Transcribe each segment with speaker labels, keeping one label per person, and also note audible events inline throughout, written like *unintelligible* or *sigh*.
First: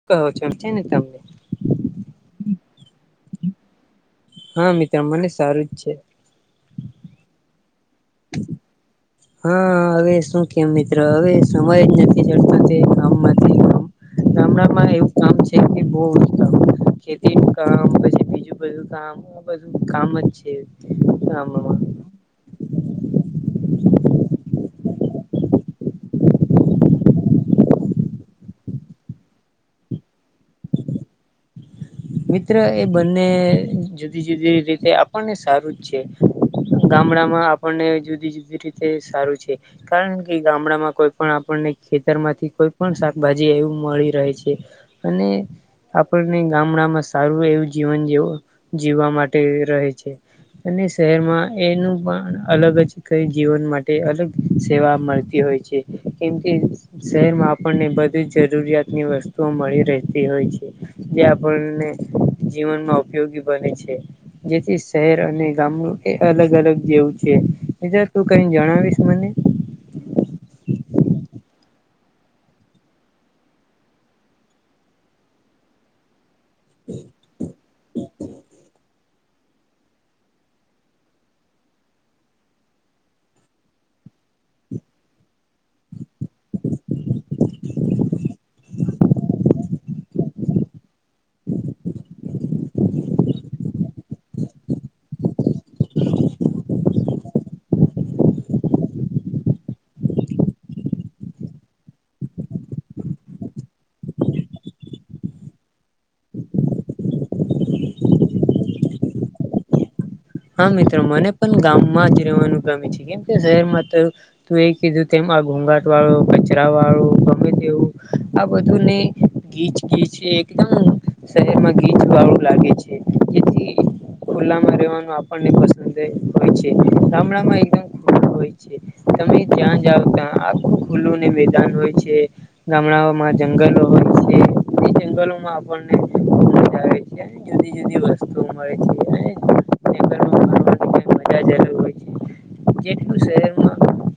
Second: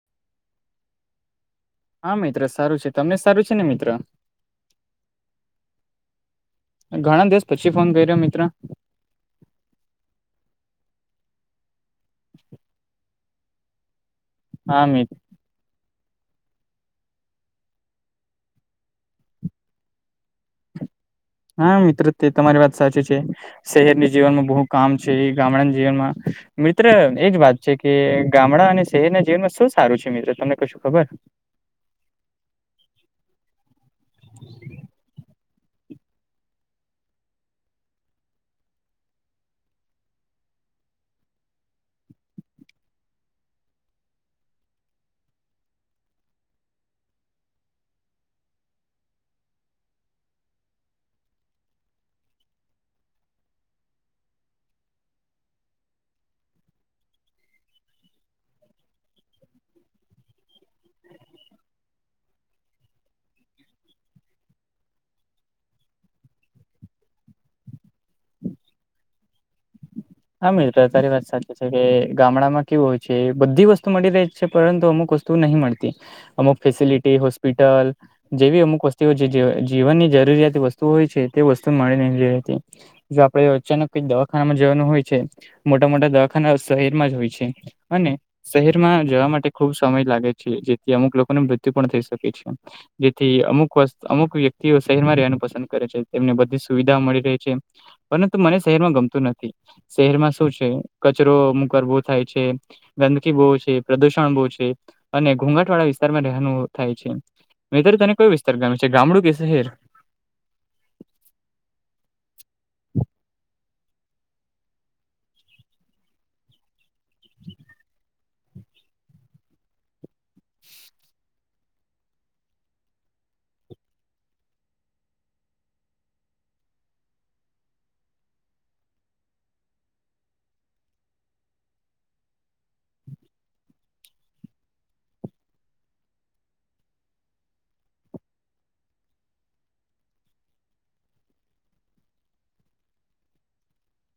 Speaker 1: *unintelligible*
Speaker 2: હા મિત્ર, સારું છે. તમને સારું છે ને મિત્ર?
Speaker 1: હા મિત્ર, મને સારું જ છે.
Speaker 2: ઘણા દિવસ પછી ફોન કર્યો મિત્ર.
Speaker 1: હા હવે શું કેવ મિત્ર, હવે સમય જ નથી જડતો તે ગામ માંથી
Speaker 2: હા
Speaker 1: ગામડામાં
Speaker 2: મિત
Speaker 1: એવું કામ છે *unintelligible* બો ખેતીનું કામ, પછી બીજું બધું કામ, આ બધું કામ જ છે. ગામમાં
Speaker 2: હા મિત્ર, તે તમારી વાત સાચી છે. શહેરની જીવનમાં બહુ કામ છે, એ ગામડા જીવનમાં મિત્ર એજ વાત છે કે ગામડા અને શહેરના જીવનમાં શું સારું છે મિત્ર, તમને કશું ખબર?
Speaker 1: મિત્ર એ બંને જુદી જુદી રીતે આપણને સારું જ છે. ગામડામાં આપણને જુદી જુદી રીતે સારું છે. કારણકે ગામડામાં કોઈ પણ આપણને ખેતર માંથી, કોઈ પણ શાકભાજી એવું મળી રહે છે. અને આપણને ગામડામાં સારું એવું જીવન જીવ જીવવા માટે રહે છે. અને શહેરમાં એનું પણ અલગજ કઈ જીવન માટે અલગ સેવા મળતી હોય છે. કેમકે શહેરમાં આપણને બધી જરૂરિયાત ની વસ્તુઓ મળી રહેતી હોય છે. જે આપણને જીવનમાં ઉપયોગી બને છે. જેથી શહેર અને ગામનું કે અલગ અલગ જેવું છે. બીજા તું કઈ જણાવીશ મને?
Speaker 2: હા મિત્ર, તારી વાત સાચી છે કે ગામડામાં કેવું હોય છે, બધી વસ્તુ મળી રહી છે પરંતુ અમુક વસ્તુ નહી મળતી. અમુક ફેસિલિટી હોસ્પિટલ જેવી અમુક વસતું તેઓ જે જીવનની જરૂરિયાતી વસ્તુ હોય છે તે વસ્તુ મળી નહીં રહેતી. જો આપડે અચાનક કોઈ દવાખાનામાં જવાનું હોય છે, મોટા મોટા દવાખાના શહેર માં જ હોય છે. અને શહેરમાં જવા માટે ખુબ સમય લાગે છે, જેથી અમુક લોકોને મૃત્યુ પણ થઈ શકે છે. જેથી અમુક વસ અમુક વ્યક્તિઓ શહેરમાં રહેવાનું પસંદ કરે છે. તેમને બધી સુવિધાઓ મળી રેહ છે. પરંતુ મને શહેરમાં ગમતું નથી. શહેરમાં શું છે, કચરો અમુક વાર બો થાય છે. ગંદકી બહુ છે, પ્રદુષણ બહુ છે અને ઘોઘાટ વાળા વિસ્તારમાં રહેનું થાય છે. *unintelligible* તને કયું વિસ્તાર ગમે છે, ગામડું કે શહેર?
Speaker 1: હા મિત્ર, મને પણ ગામમાં જ રહેવાનું ગમે છે, કેમ કે શહેરમાં તો તું એ કીધું તેમ, આ ઘોઘાટ વાળું, કચરા વાળું, ગમે તેવું આ બધુંને ગીચ ગીચ એકદમ શરીરમાં ગીચ વાળું લાગે છે, જેથી ખુલ્લામાં રહેવાનું આપણે પસંદ રે હોય છે. ગામડામાં એકદમ ખુલ્લુ હોય છે. તમે ત્યાં જઓ ત્યાં આખ ખુલ્લું ને મેદાન હોય છે. ગામડાઓમાં જંગલો હોય છે, એ જંગલોમાં આપણને *inaudible* આવે છે, જુદી જુદી વસ્તુઓ મળે છે, *inaudible* હો શ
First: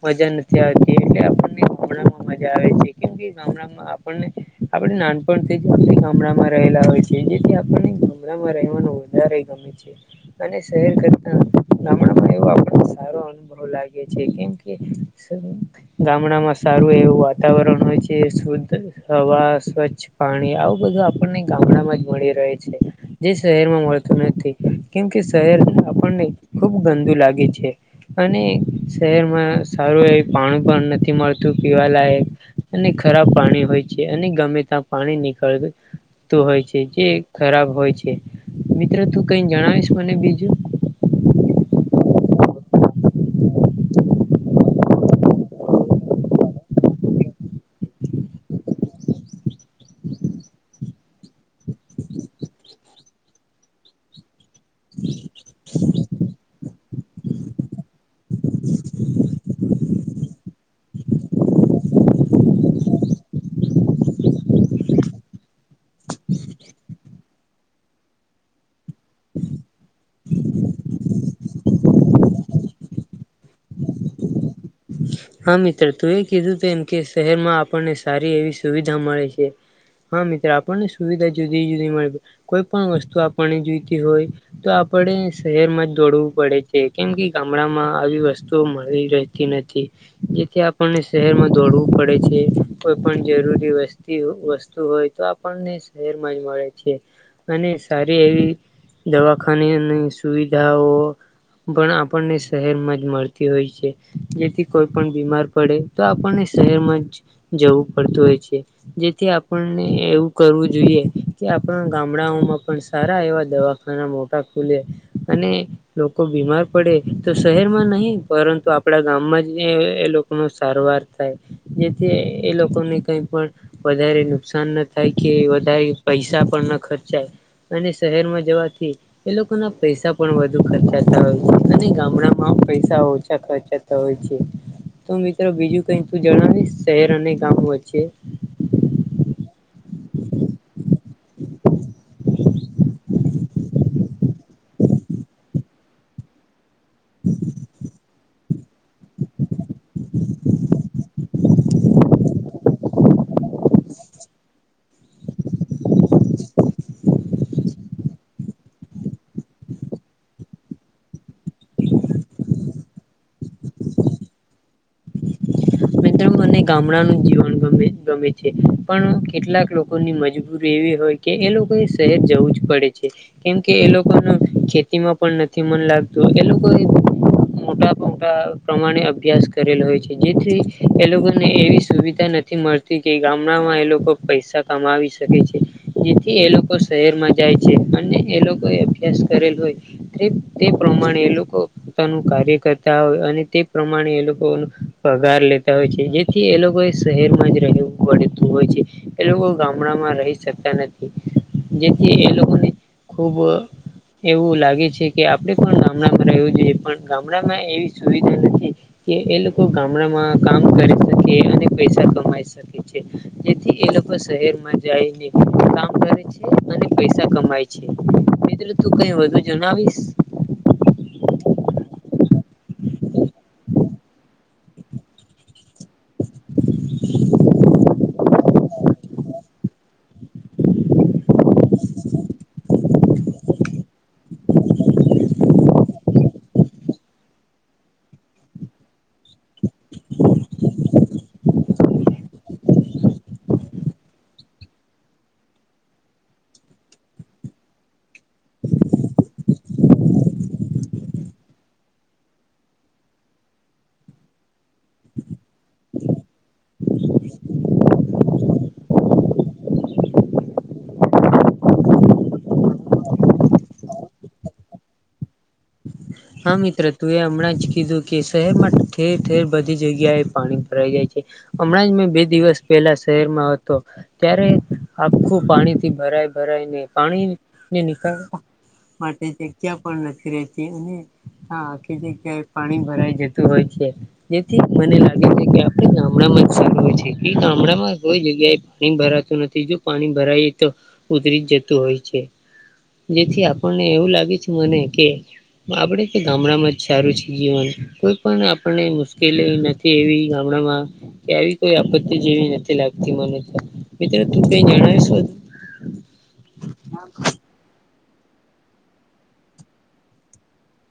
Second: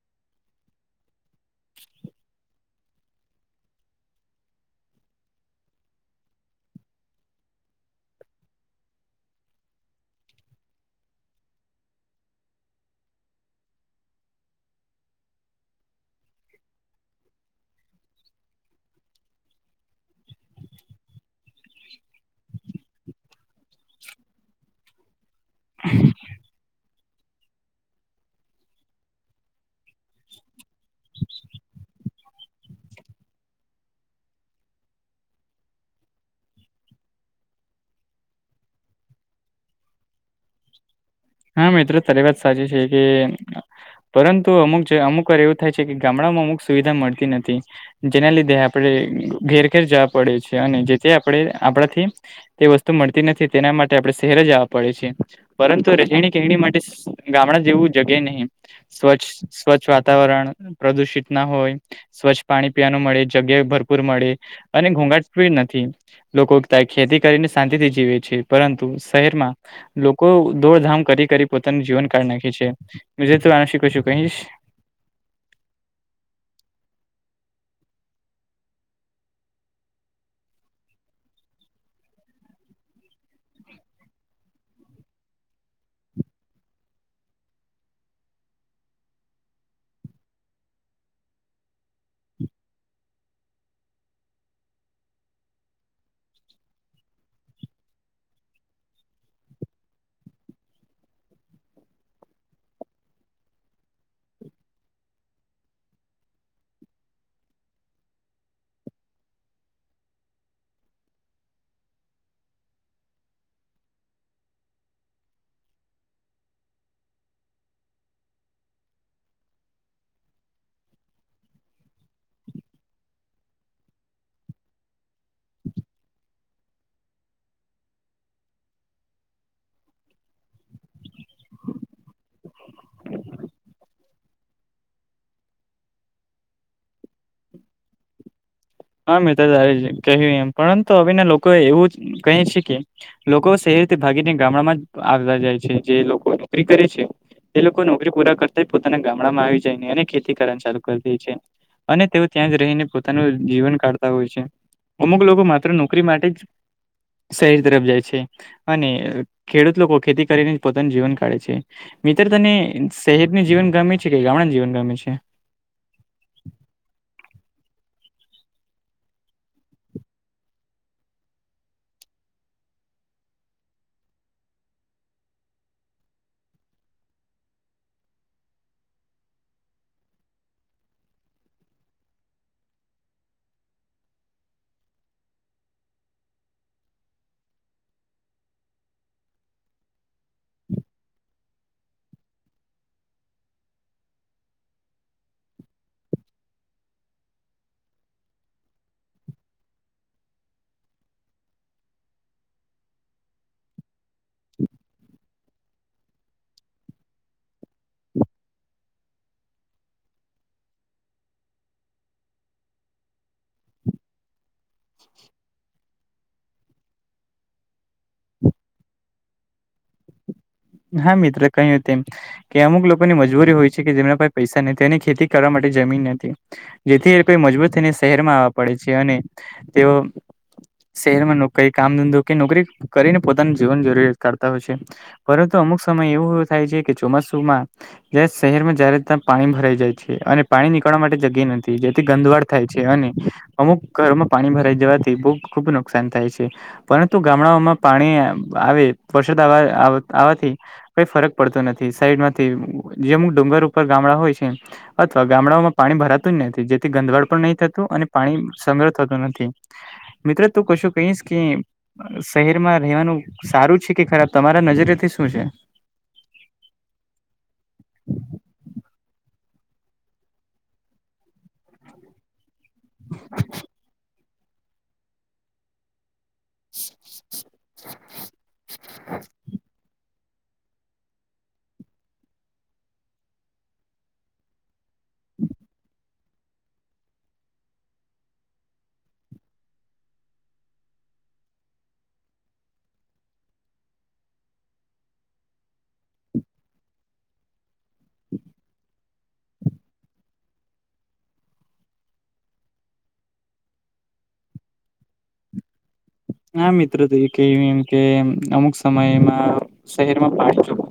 Speaker 1: *inaudible* મજા નથી આવેતી આપણે ગામડામાં મજા આવે છે, કેમ કે, ગામડા નાનપણથી ગામડામાં રહેલા હોય છે, જેથી આપણે ગામડામાં રહેવાનું વધારે ગમે છે. અને શહેર કરતા ગામડામાં એવો આપણો સારો. હવે લાગે છે, કેમ કે. ગામડામાં સારું એવું વાતાવરણ હોય છે, શુદ્ધ હવા સ્વચ્છ. પાણી આવું બધું આપણને ગામડામાં જ મળી રહે છે, જે શહેરમાં મળતું નથી. કેમ કે શહેર.
Speaker 2: હા *inaudible*
Speaker 1: અને ખુબ ગંદુ લાગે છે. અને શહેરમાં સારું એ પાણી પણ નથી મળતું પીવાલાયક, અને ખરાબ પાણી હોય છે, અને ગમે ત્યાં પાણી નીકળ તું હોય છે, જે ખરાબ હોય છે, મિત્રો તું કઈ જણાવીશ મને બીજું!
Speaker 2: હા, મિત્રો તારી વાત સાચી છે, કે પરંતુ અમુક જે અમુકવાર એવું. થાય છે, કે ગામડામાં અમુક સુવિધા મળતી નથી‌. જેના લીધે આપણે ઘેર ઘેર જવા પડે છે, અને જેથી આપણે આપણાથી. તે વસ્તુ મળતી નથી, તેના માટે આપણે શહેરે જવા પડે છે‌. પરંતુ રહેણી કે માટે ગામડા જેવું જગ્યા નહીં. સ્વચ્છ સ્વચ્છ વાતાવરણ પ્રદુષિતના હોય. સ્વચ્છ પાણી પીવાનું મળે, જગ્યા ભરપૂર મળે અને ઘોંઘાટી નથી. લોકોતા ખેતી કરીને શાંતિથી જીવે છે, પરંતુ શહેરમાં લો કો દોડધામ કરી કરી પોતાનું જીવન કાઢ નાખે છે, શીખું છું, કહીશ.
Speaker 1: હા, મિત્ર તું એ કીધું એમ કે શહેરમાં આપણને સારી એવી સુવિધા મળે છે. હા મિત્રો આપણને સુવિધા જુદી જુદી મળે, કોઈ પણ વસ્તુ આપણને જોઈતી હોય. તો આપણે શહેરમાં જ દોડવું પડે છે, કેમ કે, ગામડામાં આવી વસ્તુઓ મળી રહેતી નથી. જેથી આપણને શહેરમાં દોડવું પડે છે, કોઈપણ જરૂરી વસ્તી વસ્તુ હોયતો, આપને શહેરમાં જ મળે છે. અને સારી એવી દવાખાનીની સુવિધાઓ, પણ આપણને શહેરમાં જ મળતી હોય છે, જેથી કોઈપણ બીમાર પડે તો આપણને શહેરમાં જ જવું પડતું હોય છે. જેથી આપણને એવું કરવું જોઈએ, કે આપણા ગામડાઓમાં પણ સારા એવા દવા ખાના મોટા ખુલે અને લોકો બીમાર પડે તો શહેરમાં નહીં પરંતુ આપણા ગામમાં જ. એ લોકો ન સારવાર થાય જેથી એ લોકોને કઈ પણ, વધારે નુકસાન ના થાય કે વધારે પૈસા પણના ખર્ચાય. અને શહેરમાં જવાથી. એ લોકોના પૈસા પણ વધુ ખર્ચાતા હોય અને ગામડા માં પૈસા ઓછા ખર્ચાતા હોય. તો મિત્રો બીજું કંઈક તું જણાવીશ શહેર અને ગામ વચ્ચે!
Speaker 2: હા મિત્રો તારી કહ્યું એમ પરંતુ આવીને લોકો એ એવું જ કહી શકીએ છે, કે લોકો શહેરથી ભાગીને ગામડામાં જ આવતા જાય છે, જે લોકો નોકરી કરે છે.
Speaker 1: હું *inaudible*
Speaker 2: એ લોકો નોકરી પૂરા કરતા પોતાના ગામડામાં આવી જાયને અને ખેતી કારવાનુ ચાલુ કરીદે છે. અને તેઓ ત્યાં જ રહીને પોતાનું જ. જીવન કાઢતા હોય છે, અમુક લોકો માત્ર નોકરી માટે જ. શહેર તરફ જાય છે, અને ખેડૂત લોકો ખેતી કરીને જ પોતાનું જીવન કાઢે છે. મિત્ર તને શહેરની જીવન ગમે છે, કે ગામડા જીવન ગમે છે?
Speaker 1: મિત્ર ગામડાનું જીવન ગમે ગમે છે, પણ કેટલાક લોકોની મજબૂરી એવી હોય કે એ લોકો એ શહેર જવું જ પડે છે. કેમ કે એ લોકો ન ખેતીમાં પણ નથી મન લાગતું એ લોકો મોટા મોટા પ્રમાણે અભ્યાસ કરેલો હોય છે જેથી એ લોકો ને એવી સુવિધા નથી મળતી કે ગામડામાં એ લોકો પૈસા કમાવી શકે છે. જેથી એ લોકો શહેરમાં જાય છે અને એ લોકો એ અભ્યાસ કરેલ હોય તે પ્રમાણે એ લોકો પોતાનું કાર્ય કરતા હોય અને તે પ્રમાણે એ લોકો પગાર લેતા હોય છે જેથી એ લોકો એ શહેરમાં જ રહેવું પડતું હોય છે. એ લોકો ગામડામાં રહી શકતા નથી જેથી એ લોકોને ખૂબ એવું લાગે છે કે આપડે પણ ગામડા રેહવું જોઈએ પણ ગામડામાં એવી સુવિધા નથી કે એ લોકો ગામડામાં કામ કરી શકે અને પૈસા કમાઈ શકે છે. જેથી એ લોકો શહેરમાં જાયને કામ કરે છે અને પૈસા કમાય છે. મિત્ર તું કઈ વધુ જણાવીશ
Speaker 2: હા મિત્ર કહ્યું તેમ કે અમુક લોકોની મજબૂરી હોય છે કે જેમના પાસે પૈસા નથી એની ખેતી કરવા માટે જમીન નથી જેથી એ લોકો એ મજબૂત થઈને શહેરમાં આવવા પડે છે અને તેઓ શહેરમાં નોકરી કામ ધંધો કે નોકરી કરીને પોતાનું જીવન જરૂરિયાત કાઢતા હોય છે. પરંતુ અમુક સમય એવું થાય છે કે ચોમાસુમાં જે શહેરમાં જ્યારે ત્યાં પાણી ભરાઈ જાય છે અને પાણી નીકળવા માટે જગ્યા નથી જેથી ગંદવાડ થાય છે અને અમુક ઘરોમાં પાણી ભરાઈ જવાથી બહુ ખુબ નુકસાન થાય છે. પરંતુ ગામડાઓમાં પાણી આવે *unintelligible* આવવાથી કઈ ફરક પડતો નથી સાઈડ માંથી જે અમુક ડુંગર ઉપર ગામડા હોય છે અથવા ગામડાઓમાં પાણી ભરાતું જ નથી જેથી ગંધવાડ પણ નહી થતું અને પાણી સંગ્રહ થતું નથી. મિત્રો તું કશું કહીશ કે શહેરમાં રહેવાનું સારું છે કે ખરાબ તમારા નજરેથી શું છે
Speaker 1: હા મિત્ર તું એ હમણાં જ કીધું કે શહેરમાં ઠેર ઠેર બધી જગ્યાએ પાણી ભરાઈ જાય છે. હમણાં જ મેં બે દિવસ પહેલા શહેરમાં હતો ત્યારે આખું પાણીથી ભરાય ભરાઈને પાણીને નીકળવા માટે જગ્યા પણ નથી રેતી અને હા આખી જગ્યા પાણી ભરાઈ જતું હોય છે જેથી મને લાગે છે કે આપડે ગામ ડામાં જ સારું હોય છે ગામડામાં કોઈ જગ્યાએ પાણી ભરાતું નથી જો પાણી ભરાય તો ઉદરી જતુ હોય છે. જેથી આપણને એવું લાગે છે મને કે આપડે એ ગામડામાં જ સારું છે જીવન કોઈ પણ આપણને મુશ્કેલી નથી એવી ગામડામાં કે આવી કોઈ આપત્તિ જેવી નથી લાગતી મને તો મિત્રો તું કઈ જણાવીશું
Speaker 2: હા મિત્ર તુંએ ક્યું એમ કે અમુક સમયમાં શહેરમાં *unintelligible*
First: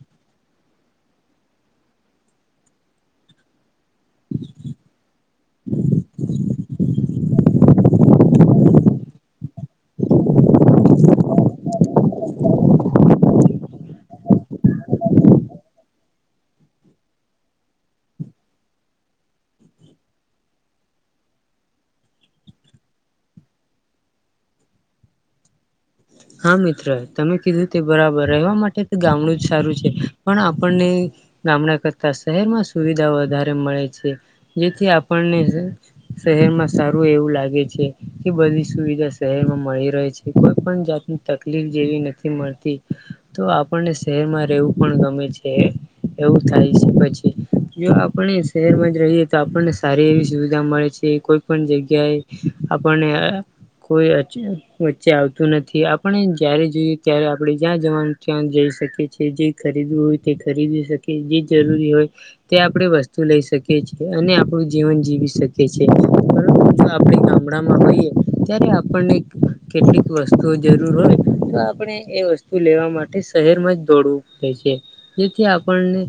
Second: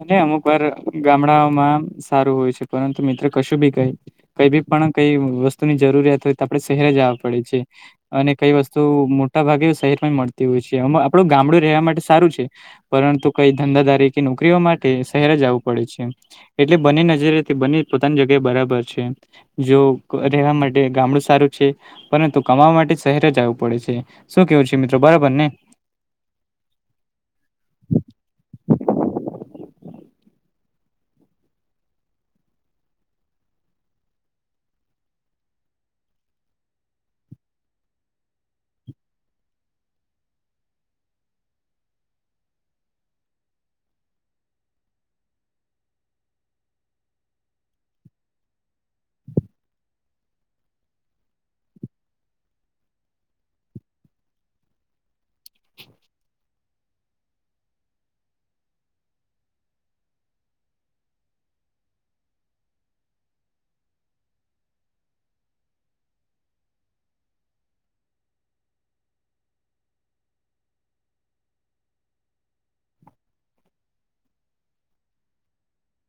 Speaker 2: એટલે અમુક વાર ગામડાઓમાં સારું હોય છે પરંતુ મિત્ર કશું બી કહી કઈ બી પણ કઈ વસ્તુની જરૂરિયાત હોય તો આપણે શહેરે જવા પડે છે અને કઈ વસ્તુ મોટા ભાગે શહેર માં જ મળતી હોય છે આપણું ગામડું રહેવા માટે સારું છે. પરંતુ કઈ ધંધાધારી કે નોકરીઓ માટે શહેર જ આવવું પડે છે. એટલે બંને નજરે બને પોતાની જગ્યાએ બરાબર છે. જો રહેવા માટે ગામડું સારું છે. પરંતુ કમાવા માટે શહેરે જ આવવું પડે છે શું કેવું છે મિત્રો બરાબર ને
Speaker 1: હા મિત્ર તમે કીધું તે બરાબર રહેવા માટે તો ગામડું જ સારું છે પણ આપણને ગામડા કરતા શહેરમાં સુવિધા વધારે મળે છે જેથી આપણને શહેર માં સારું એવું લાગે છે. કે બધી સુવિધા શહેર માં મળી રહે છે કોઈ પણ જાતની તકલીફ જેવી નથી મળતી તો આપણને શહેરમાં રહેવું પણ ગમે છે. એવું થાય છે પછી જો આપણે શહેરમાં જ રહીએ તો આપણને સારી એવી સુવિધા મળે છે કોઈ પણ જગ્યાએ આપણને કોઈ વચ્ચે આવતું નથી. જય્યારે જોઈએ ત્યારે આપણે જ્યાં જવાનું ત્યાં જઈ શકીએ છીએ જે ખરીદવું હોય તે ખરીદી શકીએ છે જે જરૂરી હોય તે આપણે વસ્તુ લઈ શકીએ છીએ અને આપણું જીવન જીવી શકીએ છીએ. પરંતુ જો આપણે ગામ મડામાં હોઈએ ત્યારે આપણને કેટલીક વસ્તુઓ જરૂર હોય તો આપણે એ વસ્તુ લેવા માટે શહેરમાં જ દોડવું પડે છે. જેથી આપણને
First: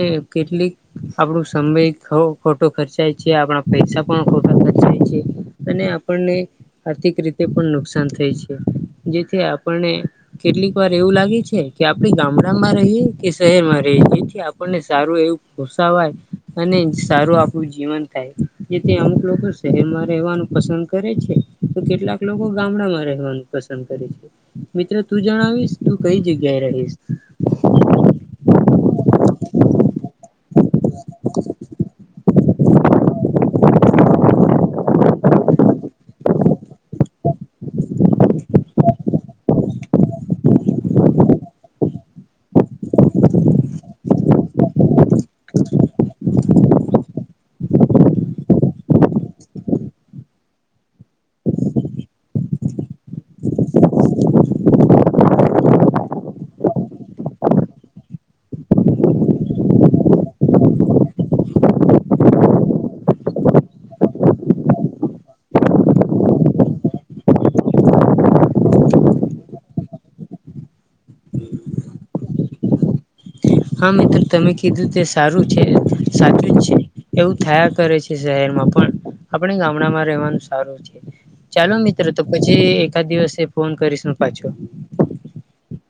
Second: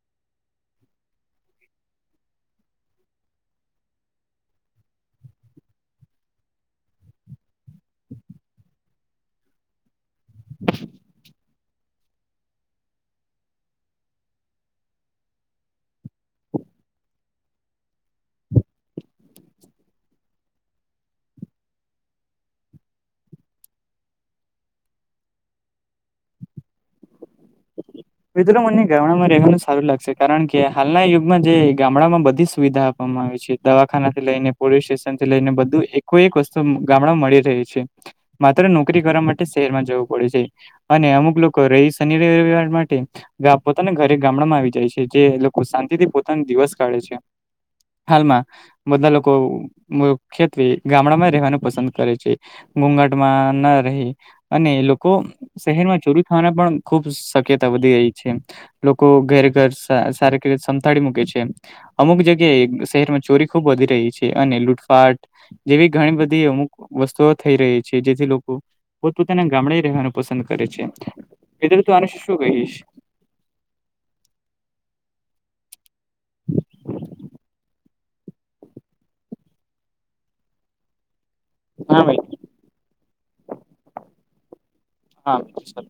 Speaker 1: એ કેટલીક આપડો સમય ખો ખોટો ખર્ચાય છે. આપણા પૈસા પણ ખોટા ખર્ચા ચાય છે. અને આપણને આર્થિક રીતે પણ નુકસાન થય છે. જેથી આપણને કેટલીક વાર એવું લાગે છે કે આપણે ગામડામાં રહીએ કે શહેરમાં રહીએ જેથી આપણને સારું એવું ઘુસાવાય અને સારું આપણું જીવન થાય. જેથી અમુક લોકો શહેરમાં રહેવાનું પસંદ કરે છે, તો કેટલાક લોકો ગામડામાં રહેવાનું પસં સંદ કરે છે. મિત્ર તું જણાવીશ તું કઈ જગ્યાએ રહીશ?
Speaker 2: મિત્ર મને ગામડામાં રહેવાનું સારું લાગશે. કારણ કે હાલના યુગમાં જે ગામડામાં બધી જ સુવિધા આપવામાં આવે છે. દવાખાનાથી લઈને, પોલીસ સ્ટેશનથી લઈને, બધું એકોએક વસ્તુ ગામડામાં મળી રહી છે. માત્ર નોકરી કરવા માટે શહેરમાં જવું પડે છે. અને અમુક લોકો રહી શનિ રવિવાર માટ ટે ગા પોતાના ઘરે ગામડામાં આવી જાય છે. જે લોકો શાંતિથી પોતાનો દિવસ કાઢે છે. હાલમાં બધા લોકો મુખ્યત્વે ગામડામાં રહેવાનું પસંદ કરે છે. ઘોઘાટમાં ન રહે. અને એ લોકો શહેરમાં ચોરી થાવાના પણ ખુબ શક્ય તા વધી રહી છે. લોકો ઘરે ઘર સા સારી રીતે સમતાળી મૂકે છે. અમુક જગ્યાએ શહેરમાં ચોરી ખૂબ વધી રહી છે. અને લૂટફાટ જેવી ઘણી બધી અમુક વસ્તુઓ થઈ રહી છે. જેથી લોકો પોતપોતાના ગામડે રહેવાનું પસંદ કરે છે. મિત્ર તું આનું શું કહીશ?
Speaker 1: હા મિત્ર તમે કીધું તે સારું છે, સાચું જ છે. એવું થયા કરે છે શહેરમાં પણ, આપણે ગામડામાં રહેવાનું સારું છે. ચાલો
Speaker 2: હા
Speaker 1: મિત્ર તો
Speaker 2: ભાઈ
Speaker 1: પછી એકાદ દિવસે ફોન કરીશ હું પાછો.
Speaker 2: હા મિત્ર ચલો.